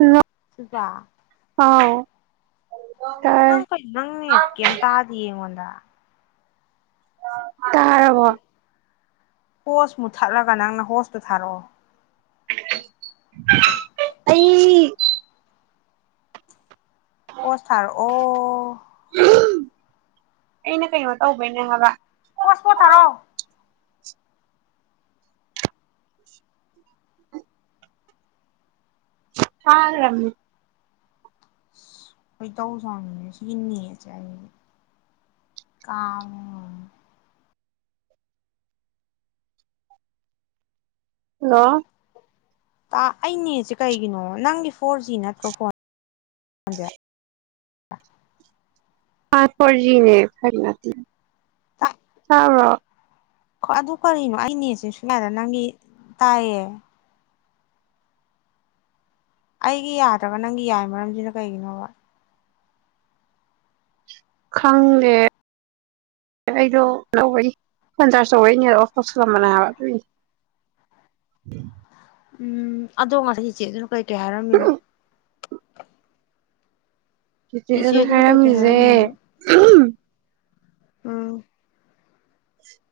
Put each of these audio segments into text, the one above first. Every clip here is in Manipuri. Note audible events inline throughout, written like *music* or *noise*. ꯍꯜꯂꯣ ꯁꯤꯜꯄꯥ ꯍꯥꯎ ꯅꯪ ꯀꯩꯅꯣ ꯅꯪ ꯅꯦꯠ ꯀꯩꯝ ꯇꯥꯗꯤꯌꯦ ꯑꯩꯉꯣꯟꯗ ꯇꯥꯔꯕꯣ ꯍꯣꯁ ꯃꯨꯊꯠꯂꯒ ꯅꯪꯅ ꯍꯣꯁꯇꯨ ꯊꯥꯔꯛꯑꯣ ꯑꯩ- ꯍꯣꯁ ꯊꯥꯔꯛꯑꯣ ꯑꯩꯅ ꯀꯩꯅꯣ ꯇꯧꯕꯩꯅꯦ ꯍꯥꯏꯕ ꯍꯣꯁꯄꯣꯠ ꯊꯥꯔꯛꯑꯣ ꯊꯥꯒ꯭ꯔꯝꯅꯤ ꯈꯣꯏꯗꯧ ꯁꯥꯎꯅꯤꯡꯉꯦ ꯉꯁꯤꯒꯤ ꯅ‌ꯦꯠꯁꯦ ꯑꯩ ꯀꯥꯕ꯭ꯔꯥ ꯌꯦꯡꯎ ꯍꯜꯂꯣ ꯑꯥ ꯑꯩ ꯅꯦꯠꯁꯦ ꯀꯩꯒꯤꯅꯣ ꯅꯪꯒꯤ ꯐꯣꯔ ꯖꯤ ꯅꯠꯇ꯭ꯔꯣ ꯐꯣꯟ ꯖꯦ ꯐꯥꯏꯕ ꯐꯣꯔ ꯖꯤꯅꯦ ꯐꯥꯏꯕ ꯇꯤ ꯅꯠꯇꯦ *unintelligible* ꯍꯣꯏ ꯑꯗꯨ ꯀꯔꯤꯅꯣ ꯑꯩ ꯅꯦꯠꯁꯤꯁꯨ ꯌꯥꯗ ꯅꯪꯒꯤ ꯇꯥꯏꯌꯦ ꯑꯩꯒꯤ ꯌꯥꯗ꯭ꯔꯒ ꯅꯪꯒꯤ ꯌꯥꯏ ꯃꯔꯝꯁꯤꯅ ꯀꯩꯒꯤꯅꯣꯕ ꯈꯪꯗꯦ ꯑꯩꯗꯣ *unintelligible* ꯐꯣꯟ ꯆꯥꯔꯁ ꯇꯧꯕꯩ ꯅꯦꯠ ꯑꯣꯞ ꯇꯧꯁꯜꯂꯝꯕꯅꯦ ꯍꯥꯏꯕ ꯑꯗꯨꯏꯅꯦ ꯎꯝ ꯑꯗꯣ ꯉꯁꯥꯏ ꯆꯤꯆꯦꯗꯣ ꯀꯩꯀꯩ ꯍꯥꯏꯔꯝꯃꯤꯅꯣ ꯆꯤꯆꯦ ꯗꯨꯅ ꯆꯤꯆꯦꯗꯨꯅ ꯀꯩ ꯀꯩ ꯍꯥꯏꯔꯝꯃꯤꯖꯦ ꯍꯥꯏꯔꯝꯃꯤꯅꯣꯕ ꯎꯝ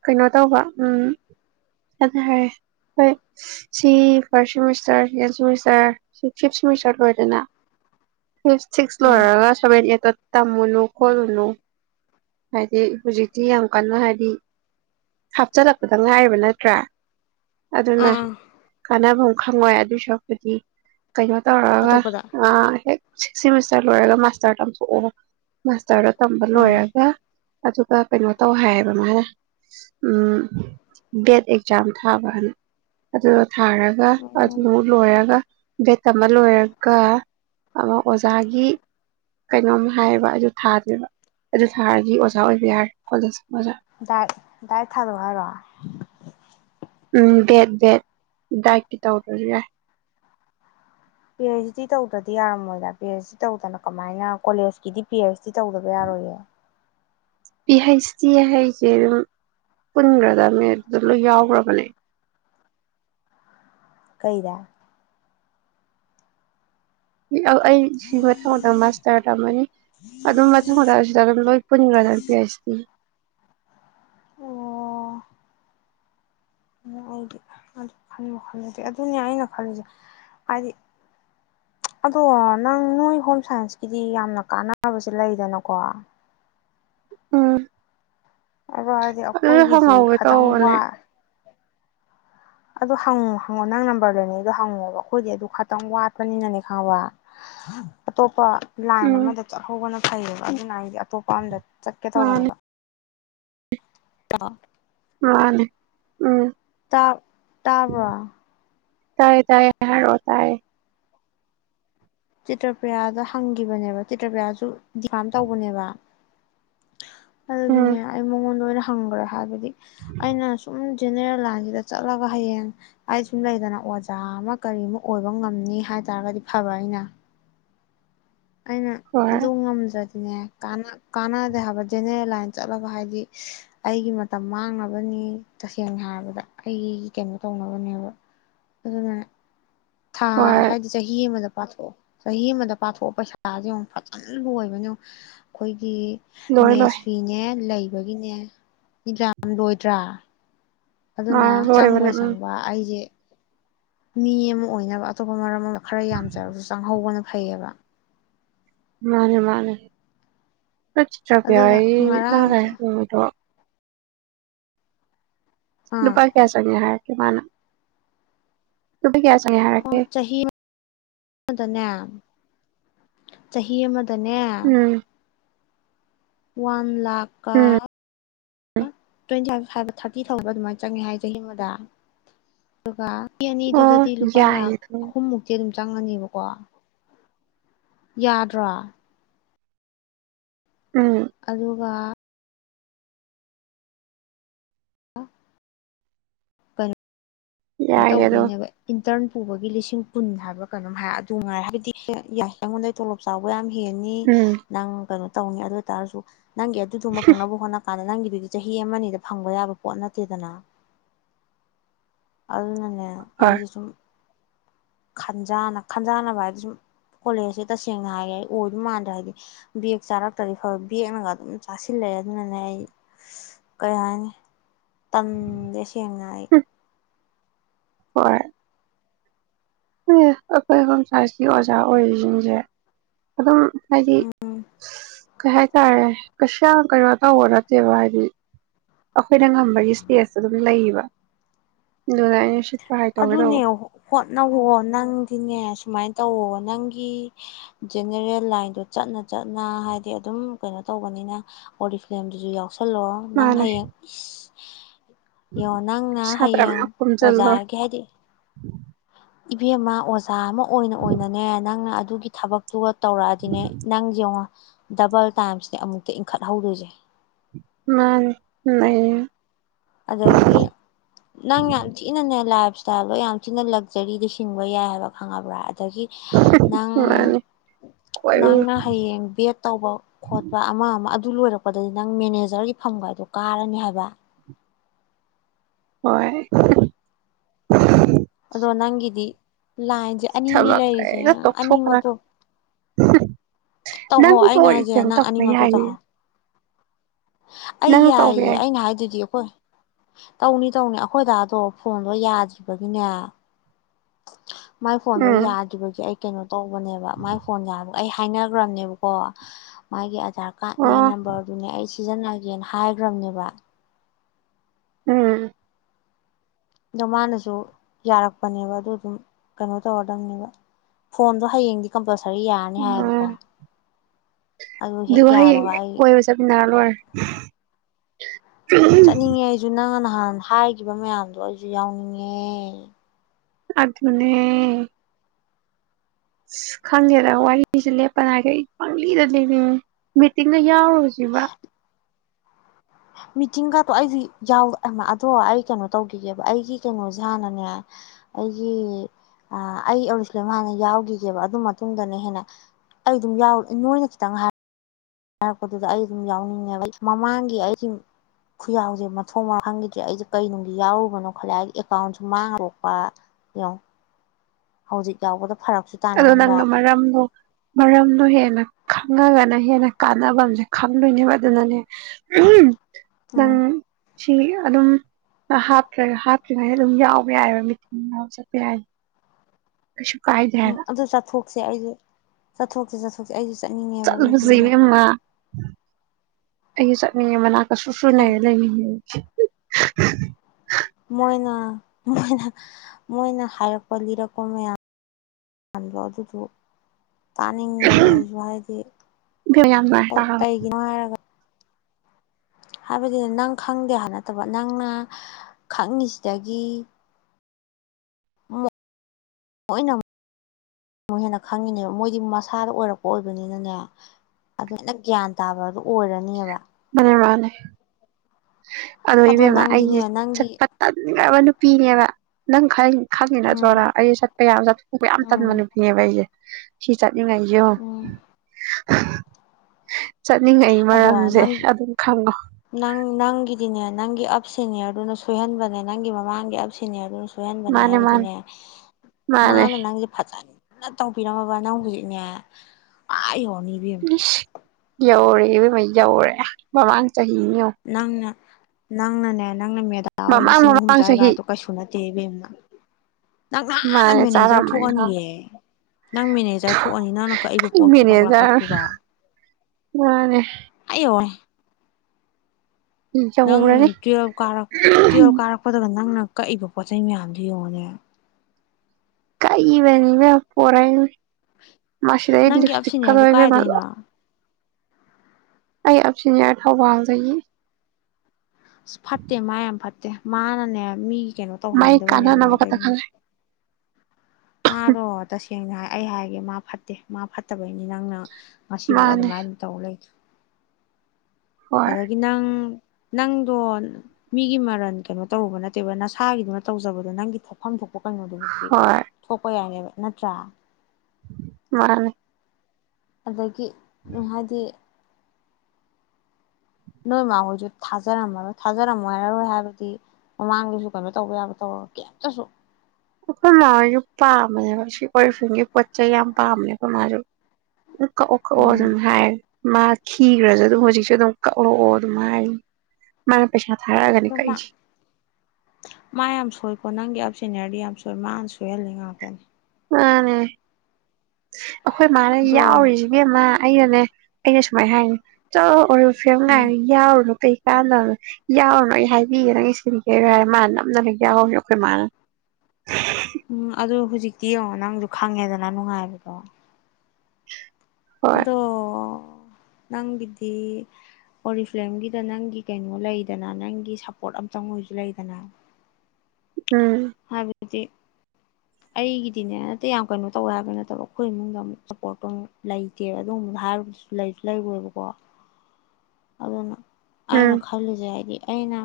ꯀꯩꯅꯣ ꯇꯧꯕ ꯎꯝ ꯍꯣꯏ ꯁꯤ ꯐꯥꯔꯁ ꯁꯦꯃꯤꯁꯇꯔ ꯁꯦꯀꯦꯟ ꯁꯦꯃꯤꯁꯇꯔ ꯁꯤ ꯐꯤꯞ ꯁꯦꯃꯤꯁꯇꯔ ꯂꯣꯏꯔꯦꯗꯅ ꯐꯤꯐ ꯁꯥꯛꯁ ꯎꯝ ꯂꯣꯏꯔꯒ ꯁꯕꯦꯟ ꯑꯦꯠ ꯇ ꯇꯝꯃꯨꯅꯨ ꯈꯣꯠꯂꯨꯅꯨ ꯍꯥꯏꯗꯤ ꯍꯧꯖꯤꯛꯇꯤ ꯌꯥꯝ ꯀꯟꯅ ꯍꯥꯏꯗꯤ ꯍꯥꯞꯆꯤꯜꯂꯛꯄꯗ ꯉꯥꯏꯔꯤꯕ ꯅꯠꯇ꯭ꯔꯥ ꯑꯗꯨꯅ ꯑꯥ ꯑꯥ ꯀꯥꯅꯕꯝ ꯈꯪꯉꯣꯏ ꯑꯗꯨꯏ ꯁꯔꯨꯛꯄꯨꯗꯤ ꯀꯩꯅꯣ ꯇꯧꯔꯒ ꯑꯇꯣꯞꯄꯗ ꯑ ꯍꯦꯛ ꯁꯤꯛꯁ ꯁꯦꯃꯤꯁꯇꯔ ꯂꯣꯏꯔꯒ ꯃꯥꯁꯇꯔ ꯇꯝꯊꯣꯛꯑꯣ ꯃꯥꯁꯇꯔ ꯇꯝꯕ ꯑꯥ ꯂꯣꯏꯔꯒ ꯑꯗꯨꯒ ꯀꯩꯅꯣ ꯇꯧ ꯍꯥꯏꯌꯦꯕ ꯃꯥꯅ ꯎꯝ ꯕꯦꯠ ꯑꯦꯛꯖꯥꯝ ꯊꯥꯕ ꯍꯥꯏꯅ ꯑꯗꯨꯒ ꯊꯥꯔꯒ ꯑꯗꯨ ꯎꯝ ꯂꯣꯏꯔꯒ ꯕꯦꯠ ꯇꯝꯕ ꯂꯣꯏꯔꯒ ꯑꯃ ꯑꯣꯖꯥꯒꯤ ꯀꯩꯅꯣꯝ ꯍꯥꯏꯌꯦꯕ ꯑꯗꯨ ꯊꯥꯗꯣꯏꯕ ꯑꯗꯨ ꯊꯥꯔꯗꯤ ꯑꯣꯖꯥ ꯑꯣꯏꯕ ꯌꯥꯔꯦ ꯀꯣꯂꯦꯖ ꯑꯣꯖꯥ ꯗꯥ ꯗꯥꯏꯠ ꯊꯥꯗꯣꯍꯥꯏꯔꯣ ꯎꯝ ꯕꯦꯠ ꯕꯦꯠ ꯗꯥꯏꯇꯤ ꯇꯧꯗ꯭ꯔꯁꯨ ꯌꯥꯏ ꯄꯤ ꯑꯩꯆ ꯗꯤ ꯇꯧꯗ꯭ꯔꯗꯤ ꯌꯥꯔꯝꯃꯣꯏꯗ ꯄꯤ ꯑꯩꯆ ꯗꯤ ꯇꯧꯗꯅ ꯀꯃꯥꯏꯅ ꯀꯣꯂꯦꯖꯀꯤꯗꯤ ꯄꯤ ꯑꯩꯆ ꯗꯤ ꯇꯧꯗꯕ ꯌꯥꯔꯣꯏꯌꯦ ꯄꯤ ꯍꯩꯆ ꯇꯤ ꯍꯩꯁꯦ ꯗꯨꯝ ꯄꯨꯟꯈ꯭ꯔꯗꯕꯅꯦ ꯑꯗꯨꯗ ꯂꯣꯏ ꯌꯥꯎꯈ꯭ꯔꯕꯅꯦ ꯀꯩꯗ ꯑꯩ ꯁꯤ ꯃꯊꯪ ꯃꯊꯪ ꯃꯥꯁꯇꯔ ꯇꯝꯃꯅꯤ ꯑꯗꯨꯝ ꯃꯊꯪ ꯃꯊꯪ ꯁꯤꯗ ꯑꯗꯨꯝ ꯂꯣꯏ ꯄꯨꯟꯒ꯭ꯔꯗꯝꯅꯤ ꯄꯤ ꯑꯩꯆ ꯗꯤ ꯑꯣ ꯑꯩꯗꯤ ꯑꯗꯨ ꯈꯟꯕꯨ ꯈꯜꯂꯨꯗꯦ ꯑꯗꯨꯅꯦ ꯑꯩꯅ ꯈꯜꯂꯤꯁꯦ ꯍꯥꯏꯗꯤ ꯑꯗꯣ ꯅꯪ ꯅꯣꯏ ꯍꯣꯝ ꯁꯥꯏꯟꯁꯀꯤꯗꯤ ꯌꯥꯝꯅ ꯀꯥꯟꯅꯕꯁꯦ ꯂꯩꯗꯅꯀꯣ ꯎꯝ ꯑꯗꯣ ꯍꯥꯏꯗꯤ ꯑꯗꯨꯗ ꯑꯈꯣꯏꯒꯤꯗꯤ ꯍꯪꯍꯧꯒꯦ ꯈꯇꯪ ꯇꯧꯕꯅꯦ ꯋꯥ ꯑꯗꯨ ꯍꯪꯉꯣ ꯍꯪꯉꯣ ꯅꯪ ꯅꯝꯕꯔ ꯂꯩꯅꯩꯗꯣ ꯍꯪꯉꯣꯕ ꯑꯈꯣꯏꯗꯤ ꯑꯗꯨ ꯈꯇꯪ ꯋꯥꯠꯄꯅꯤꯅꯅꯦ ꯈꯪꯕ ꯑꯇꯣꯞꯄ ꯂꯥꯏꯟ ꯎꯝ ꯑꯃꯗ ꯆꯠꯍꯧꯕꯅ ꯐꯩꯌꯦꯕ ꯑꯗꯨꯅ ꯑꯩꯗꯤ ꯑꯇꯣꯞꯄ ꯑꯝꯗ ꯆꯠꯀꯦ ꯃꯥꯅꯦ ꯇꯧꯕꯅꯕ ꯑ ꯃꯥꯅꯦ ꯎꯝ ꯇꯥ ꯇꯥꯕ ꯇꯥꯏ ꯇꯌꯦ ꯍꯥꯏꯔꯑꯣ ꯇꯥꯏ ꯆꯤꯇ꯭ꯔꯄꯦꯌꯥꯗ ꯍꯪꯈꯤꯕꯕꯅꯦꯕ ꯆꯤꯇ꯭ꯔꯄꯦꯌꯥꯁꯨ ꯗꯤ ꯐꯥꯝ ꯇꯧꯕꯅꯦꯕ ꯎꯝ ꯑꯗꯨꯒꯤꯅꯦ ꯑꯩ ꯃꯉꯣꯟꯗ ꯑꯣꯏꯔ ꯐꯪꯈ꯭ꯔꯦ ꯍꯥꯏꯕꯗꯤ ꯑꯩꯅ ꯁꯨꯝ ꯖꯦꯅꯦꯔꯦꯜ ꯂꯥꯏꯟꯁꯤꯗ ꯆꯠꯂꯒ ꯍꯌꯦꯡ ꯑꯩ ꯁꯨꯝ ꯂꯩꯗꯅ ꯑꯣꯖꯥ ꯑꯃ ꯀꯔꯤ ꯑꯃ ꯑꯣꯏꯕ ꯉꯝꯅꯤ ꯍꯥꯏꯇꯥꯥꯔꯒꯗꯤ ꯐꯕ ꯑꯩꯅ ꯑꯩꯅ ꯍꯣꯏ ꯑꯗꯨ ꯉꯝꯖꯗꯤ ꯅꯦ ꯀꯥꯟꯅꯗꯦ ꯍꯥꯏꯕ ꯖꯦꯅꯦꯔꯦꯜ ꯂꯥꯏꯟ ꯆꯠꯂꯒ ꯍꯥꯏꯗꯤ ꯑꯩꯒꯤ ꯃꯇꯝ ꯃꯥꯡꯅꯕꯅꯤ ꯇꯁꯦꯡꯅ ꯍꯥꯏꯔꯕꯗ ꯑꯩꯒꯤ ꯀꯩꯅꯣ ꯇꯧꯅꯕꯅꯦꯕ ꯑꯗꯨꯅꯅꯦ ꯊꯥ ꯍꯣꯏ ꯍꯥꯏꯗꯤ ꯆꯍꯤ ꯑꯃꯗ ꯄꯥꯊꯣꯛ ꯆꯍꯤ ꯑꯃꯗ ꯄꯥꯊꯣꯛꯑꯣ ꯄꯩꯁꯥꯁꯦ ꯑꯃꯨꯛ ꯐꯖꯅ ꯂꯣꯏꯕꯅꯦ ꯑꯩꯈꯣꯏꯒꯤ ꯂꯣꯏ ꯂꯣꯏ ꯃꯦꯁꯕꯤꯅꯦ ꯂꯩ ꯒꯤꯅꯦ ꯌꯥꯝ ꯂꯣꯏꯗ꯭ꯔꯥ ꯃꯥ ꯑꯗꯨꯅ ꯂꯣꯏꯕꯅꯦ ꯆꯪꯕꯩ ꯎꯝ ꯆꯪꯕ ꯑꯩꯁꯦ ꯃꯤ ꯑꯃ ꯑꯣꯏꯅꯕ ꯑꯇꯣꯞꯄ ꯃꯔꯝ ꯑꯃ ꯈꯔ ꯌꯥꯝꯖꯔꯒꯁꯨ ꯆꯪꯍꯧꯕꯅ ꯐꯩꯌꯦꯕ ꯃꯥꯅꯦ ꯃꯥꯅꯦ ꯄ ꯆꯠꯇ꯭ꯔꯥꯕꯤ ꯌꯥ ꯑꯗꯨꯒ ꯉꯔꯥꯡꯁꯦ ꯅꯅꯥꯔꯠꯇꯣ ꯑꯥ ꯅꯨꯄꯥ ꯀꯌꯥꯁ ꯅꯤꯡ ꯍꯥꯏꯔ ꯃꯥꯅ ꯊꯒꯤꯌꯥꯁ ꯌꯥꯔꯀꯦ ꯗ ꯅ ꯆꯍꯤ ꯑꯃꯗ ꯑꯗꯨꯅ ꯎꯝ ꯋꯥꯟ ꯂꯥꯈ ꯄꯀꯥ ꯑ ꯇ꯭ꯋꯦꯟꯇꯤ ꯐꯥꯏꯚ ꯐꯥꯏꯚ ꯊꯥꯔꯇꯤ ꯊꯧꯕ ꯑꯗꯨꯃꯥꯏꯅ ꯆꯪꯉꯦ ꯍꯥꯏ ꯆꯍꯤ ꯑꯃꯗ ꯑꯗꯨꯒ ꯃꯤ ꯑꯣ ꯑꯅꯤꯗꯨꯗꯗꯤ ꯂꯨꯄꯥ ꯂꯥꯛ ꯌꯥꯏꯌꯦ ꯑꯍꯨꯝꯃꯨꯛꯇꯤ ꯑꯗꯨꯝ ꯆꯪꯉꯅꯤꯕꯀꯣ ꯌꯥꯗ꯭ꯔꯣ ꯎꯝ ꯑꯗꯨꯒ ꯍꯜꯂꯣ ꯀ ꯀꯩꯅꯣ ꯌꯥꯏꯌꯦ ꯑꯗꯣ ꯇꯧꯗꯣꯏꯅꯦꯕ ꯏꯟꯇꯔꯟ ꯄꯨꯕꯒꯤ ꯂꯤꯁꯤꯡ ꯀꯨꯟ ꯍꯥꯏꯕ ꯀꯩꯅꯣꯝ ꯍꯥꯏ ꯑꯗꯨ ꯉꯥꯏ ꯍꯥꯏꯕꯗꯤ ꯌꯥꯏ ꯑꯩꯉꯣꯟꯗꯩ ꯇꯣꯂꯣꯞ ꯆꯥꯎꯕ ꯌꯥꯝ ꯍꯦꯟꯅꯤ ꯎꯝ ꯅꯪ ꯀꯩꯅꯣ ꯇꯧꯅꯤ ꯑꯗꯣꯏꯇꯥꯔꯁꯨ ꯅꯪꯒꯤ ꯑꯗꯨꯗꯨꯨꯝꯕ ꯐꯪꯅꯕ ꯍꯣꯠꯅ ꯀꯥꯟꯗ ꯅꯪꯒꯤ ꯆꯍꯤ ꯑꯃꯅꯤꯗ ꯐꯪꯕ ꯌꯥꯕ ꯄꯣꯠ ꯅꯠꯇꯦꯗꯅ ꯑꯗꯨꯅꯦ ꯍꯣꯏ ꯑꯩꯖꯦ ꯁꯨꯝ ꯈꯟꯖꯅ ꯈꯟꯖꯥꯟꯅꯕ ꯍꯥꯏꯗꯤ ꯁꯨꯝ ꯀꯣꯂꯦꯖꯁꯦ ꯇꯁꯦꯡꯅ ꯍꯥꯏꯒꯦ ꯑꯩ ꯑꯣꯏꯗꯨ ꯃꯥꯟꯗ꯭ꯔꯦ ꯍꯥꯏꯕꯗꯤ ꯕꯦꯒ ꯆꯥꯔꯛꯇ꯭ꯔꯗꯤ ꯐ ꯕꯦꯒꯅꯒ ꯑꯗꯨꯝ ꯆꯥꯁꯤꯜꯂꯛꯑꯦ ꯑꯗꯨꯅꯅꯦ ꯑꯩ ꯀꯩ ꯍꯥꯏꯅꯤ ꯇꯟꯗꯦ ꯁꯦꯡꯅꯥ ꯑꯩ ꯎꯝ ꯍꯣꯏ ꯑꯩꯈꯣꯏ ꯍꯣꯝ ꯁꯥꯏꯟꯁꯀꯤ ꯑꯣꯖꯥ ꯑꯣꯏꯔꯤꯁꯤꯡꯁꯦ ꯑꯗꯨꯝ ꯍꯥꯏꯗꯤ ꯀꯩ ꯍꯥꯏꯇꯥꯔꯦ ꯀꯩꯁꯨ ꯌꯥꯝ ꯀꯩꯅꯣ ꯇꯧꯕ ꯅꯠꯇꯦꯕ ꯍꯥꯏꯗꯤ ꯑꯩꯈꯣꯏꯅ ꯉꯝꯕꯒꯤ ꯏꯁꯇꯦꯖꯇ ꯑꯗꯨꯝ ꯂꯩꯌꯦꯕ ꯑꯗꯨꯅ ꯑꯩꯅ ꯇ꯭ꯔꯥꯏ ꯇꯧꯒꯦ ꯑꯗꯨꯅꯦ ꯇꯧꯕ ꯍꯣꯠꯅꯧꯑꯣ ꯅꯪꯗꯤꯅꯦ ꯁꯨꯃꯥꯏꯅ ꯇꯧ ꯅꯪꯒꯤ ꯖꯦꯅꯦꯔꯦꯜ ꯂꯥꯏꯟꯗꯣ ꯆꯠꯅ ꯆꯠꯅ ꯍꯥꯏꯗꯤ ꯑꯗꯨꯝ ꯀꯩꯅꯣ ꯇꯧꯕꯅꯤꯅ ꯑꯣꯔꯤ ꯐꯂꯦꯝꯗꯨꯁꯨ ꯌꯥꯎ ꯁꯜꯂꯣ ꯅꯪ ꯃꯥꯅꯦ ꯍꯌꯦꯡ ꯅꯪꯅ ꯁꯥꯇ꯭ꯔ ꯍꯌꯦꯡ ꯃꯌꯥꯝ ꯑꯣꯖꯥ ꯈꯣꯝꯖꯤꯜꯂꯣꯏ *unintelligible* ꯏꯕꯦꯝꯃ ꯑꯣꯖꯥ ꯑꯣꯖꯥ ꯑꯃ ꯑꯣꯏꯅ ꯑꯣꯏꯅꯥꯅꯦ ꯅꯪꯅ ꯑꯗꯨꯒꯤ ꯊꯕꯛ ꯑꯗꯨꯒ ꯇꯧꯔꯛꯑꯗꯤꯅꯦ ꯅꯪ ꯌꯦꯡꯉꯣ ꯗꯕꯜ ꯇꯥꯏꯝꯁꯅꯦ ꯑꯃꯨꯛꯇ ꯏꯟꯈꯠꯍꯧꯗꯣꯏꯁꯦ ꯃꯅꯤ ꯑꯗꯒꯤ ꯅꯪ ꯌꯥꯝ ꯊꯤꯅꯥꯅꯦ ꯂ__ ꯏꯁ꯭ꯇꯥꯏꯜꯗꯣ ꯌꯥꯝ ꯊꯤꯅ ꯂꯛꯖꯔꯤꯗ ꯍꯁꯤꯡꯕ ꯌꯥꯏ ꯍꯥꯏꯕ ꯈꯪꯉꯕ꯭ꯔꯥ ꯑꯗꯒꯤ ꯅꯪ ꯃꯥꯅꯤ ꯀꯣꯏꯔꯨ ꯅꯪꯅ ꯍꯌꯦꯡ ꯕꯦꯠ ꯇꯧꯕ ꯈꯣꯠꯄ ꯑꯃ ꯑꯃ ꯑꯗꯨ ꯂꯣꯏꯔꯛꯄꯗꯗꯤ ꯅꯪ ꯃꯦꯅꯦꯖꯔꯒꯤ ꯐꯝꯒꯗꯣ ꯀꯥꯔꯅꯤ ꯍꯥꯏꯕ ꯍꯣꯏ ꯑꯗꯣ ꯅꯪꯒꯤꯗꯤ ꯂꯥꯏꯟꯁꯦ ꯑꯅꯤꯅꯤ ꯊꯕꯛ ꯂꯩꯔꯤꯁꯦ ꯀꯩꯒ ꯇꯣꯛꯊꯣꯛꯀꯗ ꯑꯅꯤꯃꯛꯇꯣ ꯅꯪ ꯇꯧꯍꯧ ꯑꯩꯅ ꯍꯥꯏꯁꯦ ꯑꯣꯔꯤꯐꯂꯦꯝ ꯅꯪ ꯇꯧꯕꯥ ꯑꯅꯤꯃꯛꯇꯣ ꯌꯥꯏꯌꯦ ꯇꯧꯍꯧ ꯑꯩ ꯅꯪ ꯇꯧꯕ ꯌꯥꯏꯌꯦ ꯌꯥꯏ ꯑꯩꯅ ꯍꯥꯏꯗꯨꯗꯤ ꯍꯣꯏ ꯇꯧꯅꯤ ꯇꯧꯅꯤ ꯑꯩꯈꯣꯏꯗꯗꯣ ꯐꯣꯟꯗꯣ ꯌꯥꯗ꯭ꯔꯤꯕꯒꯤꯅꯦ ꯃꯥꯏ ꯐꯣꯟꯗꯣ ꯎꯝ ꯌꯥꯈꯤꯕꯒꯤ ꯑꯩ ꯀꯩꯅꯣ ꯇꯧꯕꯅꯦꯕ ꯃꯥꯏ ꯐꯣꯟ ꯌꯥꯕ ꯑꯩ ꯍꯥꯏꯅꯈ꯭ꯔꯕꯅꯦꯕꯀꯣ ꯃꯥꯒꯤ ꯑꯙꯥꯔ ꯀꯥꯔꯗꯅꯦ ꯑꯣ ꯅꯝꯕꯔꯗꯨꯅꯦ ꯑꯩꯁꯦ ꯁꯤꯖꯤꯟꯅꯒꯦꯅ ꯍꯥꯏꯈ꯭ꯔꯕꯅꯦꯕ ꯎꯝ ꯑꯗꯣ ꯃꯥꯅꯁꯨ ꯌꯥꯔꯛꯄꯅꯦꯕ ꯑꯗꯨ ꯑꯗꯨꯝ ꯀꯩꯅꯣ ꯇꯧꯔꯗꯕꯅꯦꯕ ꯐꯣꯟꯗꯣ ꯍꯌꯦꯡꯗꯤ ꯀꯝꯄꯜ ꯑꯗꯨ ꯍꯦꯛ ꯑꯣꯋꯥ ꯍ ꯌꯥꯕꯒ ꯑꯩ ꯀꯣꯏ ꯆ ꯅꯅꯥꯂꯔ ꯆꯠꯅꯤꯡꯉꯦ ꯍꯥꯏ ꯑꯩꯁꯨ ꯅꯪ ꯅꯍ ꯅꯍꯥꯟ ꯍꯥꯏꯈꯤꯕ ꯃꯌꯥꯝꯗꯣ ꯑꯩꯁꯨ ꯌꯥꯎꯅꯤꯡꯉꯦ ꯑꯗꯨꯅꯤ ꯑ ꯈꯪꯉꯦꯔ ꯋꯥꯔꯤꯁꯦ ꯂꯦꯞꯄꯅ ꯍꯥꯏꯒ ꯑꯩ ꯄꯪꯂꯤꯗ ꯂꯩ ꯃꯤꯇꯤꯡꯗ ꯌꯥꯎꯔ ꯖꯤꯕ ꯃꯤꯇꯤꯡꯒꯇꯣ ꯑꯩꯁꯨ ꯑꯗꯣ ꯑꯩ ꯀꯩꯅꯣ ꯇꯧꯈꯤꯒꯦꯕ ꯑꯩꯒꯤ ꯀꯩꯅꯣꯁꯦ ꯍꯥꯟꯅꯅꯦ ꯑꯩꯒꯤ ꯑꯩ ꯑꯔꯤꯁꯂ ꯍꯥꯟꯅ ꯌꯥꯎꯈꯤꯒꯦꯕ ꯑꯗꯨ ꯃꯇꯨꯡꯗꯅꯦ ꯍꯦꯟꯅ ꯑꯩ ꯑꯗꯨꯝ ꯅꯣꯏꯅ ꯈꯤꯇꯪ ꯍꯥꯏꯔꯦ ꯍꯥꯏꯔꯛꯄꯗꯨꯗ ꯑꯩ ꯑꯗꯨꯝ ꯌꯥꯎꯅꯤꯡꯉꯦꯕ ꯑꯩ ꯃꯃꯥꯡꯒꯤ ꯑꯩꯒꯤ ꯈꯨꯌꯥꯎꯁꯦ ꯃꯊꯣꯡ ꯃꯔ ꯈꯪꯈꯤꯗ꯭ꯔꯦ ꯑꯩꯁꯦ ꯀꯩꯅꯨꯡꯒꯤ ꯌꯥꯎꯔꯨꯕꯅꯣ ꯈꯜꯂꯦ ꯑꯩꯗꯤ ꯑꯦꯀꯥꯎꯟꯁꯨ ꯃꯥꯡꯉꯕ ꯌꯦꯡꯉꯣ ꯍꯧꯖꯤꯛ ꯌꯥꯎꯕꯗ ꯐꯔꯛꯁꯨ ꯑꯗꯣ ꯇꯥꯅꯍꯟꯕ ꯅꯪꯅ ꯃꯔꯝꯅꯣ ꯃꯔꯝꯅꯣ ꯍꯦꯟꯅ ꯈꯪꯉꯒꯅ ꯍꯦꯟꯅ ꯀꯥꯟꯅꯕ ꯑꯁꯦ ꯈꯪꯗꯣꯏꯅꯦꯕ ꯑꯗꯨꯅꯅꯦ ꯑꯪ ꯎꯝ ꯁꯤ ꯑꯗꯨꯝ ꯍꯥꯞꯇ꯭ꯔꯒ ꯍꯥꯞꯇ꯭ꯔꯤꯉꯩꯗ ꯑꯗꯨꯝ ꯌꯥꯎꯕ ꯌꯥꯏꯑꯕ ꯃꯤꯊꯤꯟ ꯆꯠꯄ ꯌꯥꯏ ꯀꯁ ꯀꯥꯏꯗꯦ ꯎꯝ ꯍꯥꯏꯅ ꯑꯗꯨ ꯆꯠꯊꯣꯛꯁꯦ ꯑꯩꯁꯦ ꯆꯠꯊꯣꯛ ꯆꯠꯊꯣꯛꯦ ꯑꯩꯁꯨ ꯆꯠꯅꯤꯡꯉꯦꯕ ꯃꯤꯇꯤꯡꯗꯣ ꯆꯠꯕꯨꯁꯤꯕꯤ ꯃꯥ ꯑꯩ ꯆ ꯃꯤ ꯃꯅꯥ ꯁꯨꯁꯅ ꯈꯪ ꯂꯩ *inaudible* ꯣꯏꯅ ꯃꯣꯏꯅ ꯍꯥꯏꯔꯛꯄ ꯂꯤꯔꯛꯄ ꯃꯌꯥꯝꯗꯣ ꯑꯗꯨꯗꯨ ꯇꯥꯅꯤꯡꯉꯦꯕ ꯑꯩꯁꯨ ꯍꯥꯏꯗꯤ ꯏꯕꯦꯝꯃ ꯌꯥꯝ ꯅꯨꯡꯉꯥꯏ ꯇꯥꯕ ꯀꯩꯒꯤꯅꯣ ꯍꯥꯏꯔꯒ ꯍꯥꯏꯕꯗꯤꯅꯦ ꯅꯪ ꯈꯪꯗꯦ ꯍꯥꯏ ꯅꯠꯇꯕ ꯅꯪꯅ ꯈꯪꯉꯤꯁꯤꯗꯒꯤ ꯂꯣꯏꯅ ꯍꯦꯟꯅ ꯈꯪꯉꯤꯅꯦꯕ ꯃꯣꯏꯗꯤ ꯃꯁꯥꯗ ꯑꯣꯏꯔꯛꯄ ꯑꯣꯏꯕꯅꯤꯅꯅꯦ ꯑꯗꯨꯅ ꯒ꯭ꯌꯥꯟ ꯇꯥꯕ ꯑꯣꯏꯔꯅꯦꯕ *inaudible* ꯑꯗꯣ ꯑꯗꯅꯦꯕ ꯅꯪꯗꯤꯅꯦ ꯑꯩꯁꯦ ꯅꯪꯒꯤ ꯆꯠꯄ ꯇꯟꯈ꯭ꯔꯕ ꯅꯨꯄꯤꯅꯦꯕ ꯅꯪ ꯈꯥꯟ ꯈꯪꯉꯤ ꯎꯝ ꯅꯠꯇ꯭ꯔꯣꯅ ꯑꯩ ꯆꯠꯄ ꯌꯥꯕ ꯆꯠꯄꯨ ꯌꯥꯝ ꯇꯟꯕ ꯎꯝ ꯅꯨꯄꯤꯅꯦꯕ ꯑꯩꯁꯦ ꯁꯤ ꯆꯠ ꯉꯩꯁꯤꯌꯣ ꯎꯝ ꯆꯠꯅꯤꯡꯉꯛꯏ ꯑꯗꯣ ꯃꯔꯝꯁꯦ ꯅꯪ ꯑꯗꯨꯝ ꯈꯪꯉꯣ ꯅꯪ ꯅꯪꯒꯤꯗꯤꯅꯦ ꯅꯪꯒꯤ ꯑꯞ ꯁꯤꯦꯅꯤꯌꯔꯗꯨꯅ ꯁꯣꯏꯍꯟꯕꯅꯦ ꯅꯪꯒꯤ ꯃꯃꯥꯡꯒꯤ ꯑꯞ ꯁꯤꯦꯅꯤꯌꯔꯗꯨꯅ ꯁꯣꯏꯍꯟꯕꯅꯦ ꯃꯥꯅꯦ ꯃꯥꯅꯦ ꯍꯥꯏꯕꯗꯤꯅꯦ ꯃꯥꯅꯦ ꯃꯥꯅ ꯅꯪꯁꯦ ꯐꯖꯅꯤ ꯇꯧꯕꯤꯔꯝꯃꯕ ꯅꯪ ꯍꯧꯖꯤꯛꯅꯦ ꯑꯥꯌꯣ ꯅꯤꯕꯌꯦꯝ ꯌꯧꯔꯦꯕꯩ ꯌꯧꯔꯦ ꯃꯃꯥꯡ ꯆꯍꯤꯅꯤ ꯌꯦꯡꯉꯣ ꯅꯪꯅ ꯅꯪ ꯅꯅꯦ ꯅꯪꯅ ꯃꯦꯗꯥ ꯍꯣꯏ ꯃꯃꯥꯡ ꯂꯤꯁꯤꯡ ꯑꯍꯨꯝ ꯃꯃꯥꯡ ꯆꯍꯤ ꯇ꯭ꯥꯒꯥꯏꯗꯣ ꯀꯥꯏꯁꯨ ꯅꯠ *unintelligible* ꯅꯪ ꯅꯍꯥꯟꯟꯅ ꯃꯥꯅꯦ ꯃꯦꯅꯦꯖꯔ ꯆꯥꯔꯝꯃꯅꯤ ꯊꯣꯛꯑꯅꯤꯌꯦ ꯅꯪ ꯃꯦꯅꯦꯖꯔ ꯊꯣꯛꯑꯅꯤ ꯅꯪꯅ ꯀꯛꯏꯕ ꯀꯩ ꯄꯣꯠ ꯃꯦꯅꯦꯖꯔ ꯈꯨꯀꯛꯂꯥꯛꯀꯛꯇꯨꯒ ꯃꯥꯅꯦ ꯑꯩ ꯌꯥꯣꯏ ꯅꯪ ꯌꯧꯔꯅꯤ ꯇ꯭ꯋ‌ꯦꯞ ꯀꯥꯔꯛ ꯇ꯭ꯋ‌ꯦꯞ ꯀꯥꯔꯛꯄꯗꯒ ꯅꯪꯪꯅꯥ ꯀꯛꯏꯕ ꯄꯣꯠꯆꯩ ꯃꯌꯥꯝꯗꯨꯣ ꯌꯦꯡꯉꯨꯅꯦ ꯀꯩꯏꯕꯅꯤ ꯄꯔꯔꯛꯏꯟ ꯃꯥꯁꯤꯗ ꯑꯩ ꯂ ꯅꯪꯒꯤ ꯑꯞ ꯂꯤꯞꯁꯇꯤ ꯁꯤꯅꯤꯌꯔꯗꯨ ꯀꯥꯗ‌ꯣ ꯏꯕ‌ꯦꯃꯥ ꯀꯥꯏꯗꯩꯅꯣ ꯂ‌ꯣꯆ ꯑꯩ ꯑꯞꯁꯤꯅꯤꯌꯥꯔ ꯊꯧꯕꯥꯜꯗꯒꯤ ꯐꯥꯠꯇꯦ ꯃꯥꯏ ꯑꯃ ꯐꯥꯠꯇꯦ ꯃꯥꯅꯅꯦ ꯃꯤ ꯀꯩꯅꯣ ꯃꯥꯏ ꯇꯧꯍꯟꯅꯤꯡꯗꯕꯩꯅꯦ ꯀꯥꯟꯅ ꯅꯅꯕ ꯑꯗꯨꯃꯥꯏꯅ ꯀꯗ ꯇꯧꯔꯤꯅꯤ ꯈꯂꯦ ꯃꯥꯗꯣ ꯇꯁ‌ꯦꯡ ꯀꯦꯡꯅꯣ ꯍꯥꯏ ꯑꯩ ꯍꯥꯏꯒꯦ ꯃꯥ ꯐꯠꯇꯦ ꯃꯥ ꯐꯠꯇꯕꯩꯅꯤ ꯅꯪꯅ ꯃꯁꯤꯕꯨ ꯃꯥꯅꯦ ꯑꯗꯨꯃꯥꯏꯅ ꯇꯧ ꯂꯩ ꯍꯣꯏ ꯑꯗꯒꯤ ꯅꯪ ꯅꯪꯗꯣ ꯃꯤꯒꯤ ꯃꯔꯟ ꯀꯩꯅꯣ ꯇꯧꯔꯨꯕ ꯅꯠꯇꯦꯕ ꯅꯁꯥꯒꯤꯗꯨꯅ ꯇꯧꯖꯕꯗꯣ ꯅꯪꯒꯤ ꯊꯣꯛꯐꯝ ꯊꯣꯛꯄ ꯊꯣꯛꯀꯩꯅꯣꯗꯨꯃꯛꯇꯤ ꯍꯣꯏ ꯊꯣꯛꯄ ꯌꯥꯅꯦꯕ ꯅꯠꯇ꯭ꯔꯥ ꯃꯥꯔꯅꯤ ꯑꯗꯒꯤ ꯉꯗꯤ ꯅꯣꯏ ꯃꯥꯍꯣꯏꯖꯨ ꯊꯥꯖꯔꯝꯃꯔꯣꯏ ꯊꯥꯖꯔꯝꯃꯣꯏꯔꯔꯣꯏ ꯍꯥꯏꯕꯗꯤ ꯃꯃꯥꯡꯗꯁꯨ ꯀꯩꯅꯣ ꯇꯧꯕ ꯌꯥꯕ ꯇꯧꯔ ꯀꯩꯝꯇꯁꯨ ꯑꯩꯈꯣꯏ ꯃꯥꯁꯨ ꯄꯥꯝꯕꯅꯦꯕ ꯁꯤ ꯀꯐꯒꯤ ꯄꯣꯠ ꯆꯩ ꯌꯥꯝ ꯄꯥꯝꯃꯦ ꯑꯩꯈꯣꯏ ꯃꯥꯁꯨ ꯎ ꯀꯛꯑꯣ ꯀꯛꯑꯣ ꯎꯝ ꯑꯗꯨꯝ ꯍꯥꯏ ꯃꯥ ꯈꯤꯈ꯭ꯔꯖꯨ ꯑꯗꯨꯝ ꯍꯧꯖꯤꯛꯁꯨ ꯑꯗꯨꯝ ꯀꯛꯂꯛꯑꯣ ꯑꯗꯨꯃꯥꯏꯅ ꯃꯥꯅ ꯄꯩꯁꯥ ꯊꯥꯔꯛꯑꯒꯅꯤ ꯑꯣ ꯀꯛꯏꯁꯦ ꯃꯥ ꯌꯥꯝ ꯁꯣꯏꯀꯣ ꯅꯪꯒꯤ ꯁꯤꯅꯦꯔꯗꯤ ꯌꯥꯝ ꯁꯣꯏ ꯃꯥꯅ ꯁꯣꯏꯍꯜꯂꯤ ꯉꯥꯛꯇꯅꯤ ꯑꯅꯦ ꯑꯩꯈꯣꯏ ꯃꯥꯅ ꯑꯗꯣ ꯌꯥꯎꯔꯤꯁꯤꯕꯦꯝꯃ ꯍꯔꯅꯦ ꯑꯩꯅ ꯁꯨꯃꯥꯏꯅ ꯍꯥꯏꯅꯤ ꯆꯂꯔ ꯕ ꯎꯝ ꯂꯅ ꯌꯥꯎꯔꯩ ꯀꯥꯟꯅꯕꯅ ꯌꯥꯎꯔꯅꯨ ꯑꯩ ꯍꯥꯏꯕꯤꯌꯦꯦ ꯅꯪ ꯁꯤꯗꯤ ꯀꯩ ꯍꯥꯏꯔꯦ ꯃꯥꯅ ꯅꯞꯅꯅꯕ ꯌꯥꯎꯍꯧꯅ ꯑꯩꯈꯣꯏ ꯃꯥꯅ ꯇꯤꯌꯣ ꯅꯪꯁꯨ ꯈꯪꯉꯦꯗꯅ ꯅꯨꯡꯉꯥꯏꯕꯗꯣ *inaudible* ꯑꯗꯣ ꯅꯪꯒꯤꯗꯤ ꯑꯣꯔꯤ ꯐꯤꯂꯦꯝꯒꯤꯗ ꯅꯪꯒꯤ ꯀꯩꯅꯣ ꯂꯩꯗꯅ ꯅꯪꯒꯤ ꯁꯞꯄꯣꯔꯠ ꯑꯝꯇꯪ ꯑꯣꯏꯁꯨ ꯂꯩꯗꯅ ꯎꯝ ꯍꯥꯏꯕꯤ ꯍꯥꯏꯗꯤ ꯑꯩꯒꯤꯗꯤꯅꯦ ꯅꯠꯇꯦ ꯌꯥꯝ ꯀꯩꯅꯣ ꯇꯧꯋꯦ ꯍꯥꯏꯕ ꯅꯠꯇꯕ ꯑꯩꯈꯣꯏ ꯏꯃꯨꯡꯗ ꯑꯃꯨꯛ ꯁꯞꯄꯣꯔꯠꯇꯣ ꯑꯃ ꯂꯩꯇꯦꯕ ꯑꯗꯨꯒꯨꯝꯕꯗ ꯍꯥꯏꯔꯨꯕꯁꯨ ꯂꯩꯁꯨ ꯂꯩꯔꯣꯏꯕꯀꯣ ꯑꯗꯨꯅ ꯑꯩꯅ ꯎꯝ ꯈꯜꯂꯨꯁꯦ ꯍꯥꯏꯗꯤ ꯑꯩꯅ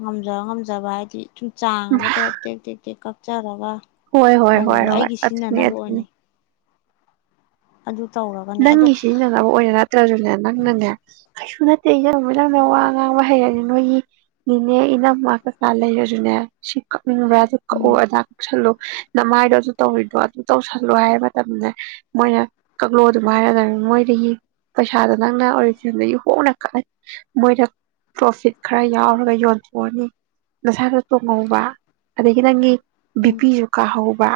ꯉꯝꯖꯕ ꯉꯝꯖꯕ ꯍꯥꯏꯗꯤ ꯁꯨꯝ ꯆꯥꯡ ꯑꯃꯗ ꯇꯦꯛ ꯇꯦꯦꯛ ꯀꯛ ꯆꯔ ꯋꯥ ꯍꯣꯏ ꯍꯣꯏ ꯍꯣꯏ ꯍꯣꯏ ꯑꯗꯨꯅꯤ ꯑꯗꯨꯅꯤ ꯑꯣꯏꯅ ꯑꯗꯨ ꯇꯧꯔꯒꯅꯦ ꯑꯗꯣ ꯅꯪꯒꯤ ꯁꯤꯖꯤꯟꯅꯅꯕ ꯑꯣꯏꯅ ꯅꯠꯇ꯭ꯔꯁꯨꯅꯦ ꯅꯪꯅꯅꯦ ꯀꯩꯁꯨ ꯅꯠꯇꯦ ꯏ ꯂꯨꯃꯤ ꯂꯪꯅ ꯋꯥ ꯉꯥꯡꯕ ꯍꯩꯔꯅꯤ ꯅꯣꯏꯒꯤ ꯃꯤꯅꯦ ꯏꯅꯝꯃ ꯀꯆꯥ ꯂꯩꯔꯁꯨꯅꯦ ꯁꯤꯀ ꯎ ꯎꯝ ꯑꯗꯨꯗꯥꯛꯜꯂꯣ ꯅꯃꯥꯏꯗꯣ ꯑꯗꯨ ꯇꯧꯔꯤꯗꯣ ꯑꯗꯨ ꯇꯧꯁꯜꯂꯣ ꯍꯥꯏꯕ ꯃꯇꯝꯅꯦ ꯃꯣꯏꯅ ꯂꯣ ꯑꯗꯨꯝ ꯍꯥꯏꯔꯗ ꯃꯣꯏꯗꯒꯤ ꯄꯩꯁꯥꯗꯣ ꯅꯪꯅ ꯑꯣꯔꯤꯖꯤꯟꯗꯒꯤ ꯍꯣꯡꯅ ꯀꯛꯑꯅꯤ ꯃꯣꯏꯗ ꯄ꯭ꯔꯣꯐꯤꯠ ꯈꯔ ꯌꯥꯎꯔꯒ ꯌꯣꯟꯊꯣꯛꯑꯅꯤ ꯅꯁꯥꯗ ꯇꯣꯡꯍꯧꯕ ꯑꯗꯒꯤ ꯅꯪꯒꯤ ꯎꯝ ꯕꯤꯄꯤ ꯆꯨꯀꯥ ꯍ ꯋꯥ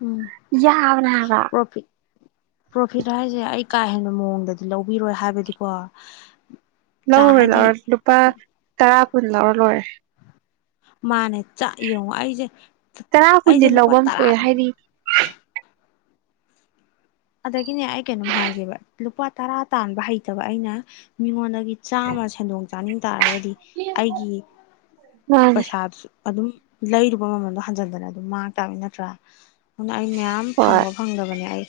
ꯎꯝ ꯌꯥꯕꯅꯒ ꯄ꯭ꯔꯣꯐꯤꯠ ꯄ꯭ꯔꯣꯐꯤꯠ ꯍꯥꯏꯁꯦ ꯑꯩ ꯀꯥ ꯍꯦꯟꯕ ꯃꯑꯣꯡꯗꯗꯤ ꯂꯧꯕꯤꯔꯣꯏ ꯍꯥꯏꯕꯗꯤꯀꯣ ꯆꯥꯡ ꯂꯧꯔ ꯂ ꯍꯥꯏꯗꯤ ꯂꯗꯨꯄꯥ ꯇꯔꯥ ꯄꯨꯜꯂꯔ ꯂꯣꯏ ꯃꯥꯅꯦ ꯆꯥꯛ ꯌꯦꯡꯉꯣ ꯑꯩꯁꯦ ꯇꯔꯥ ꯀꯨꯟꯗꯤ ꯑꯩꯁꯦ ꯂꯨꯄꯥ ꯂꯧꯐꯝ ꯊꯣꯛꯑꯦ ꯇꯔꯥꯗꯝ ꯍꯥꯏꯗꯤ ꯑꯗꯒꯤꯅꯦ ꯑꯩ ꯀꯩꯅꯣꯝ ꯍꯥꯏꯒꯕ ꯂꯨꯄꯥ ꯇꯔꯥ ꯇꯥꯟꯕ ꯍꯩꯇꯕ ꯑꯩꯅ ꯃꯤꯉꯣꯟꯗꯒꯤ ꯆꯥꯝꯃ ꯁꯦꯟꯗꯣꯡ ꯆꯥꯅꯤꯡ ꯇꯥꯔꯒꯗꯤ ꯑꯩꯒꯤ ꯃꯥꯅꯦ ꯄꯩꯁꯥꯗꯨꯁꯨ ꯑꯗꯨꯝ ꯂꯩꯔꯨꯕ ꯃꯃꯜꯗꯣ ꯍꯟꯖꯤꯟꯗꯅ ꯑꯗꯨꯝ ꯃꯥꯡ ꯇꯥꯕꯅꯤ ꯅꯠꯇ꯭ꯔꯥ? ꯑꯗꯨꯅ ꯑꯩ ꯃꯌꯥꯝ ꯍꯣꯏ ꯐꯪꯕ ꯐꯪꯗꯕꯅꯦ ꯑꯩ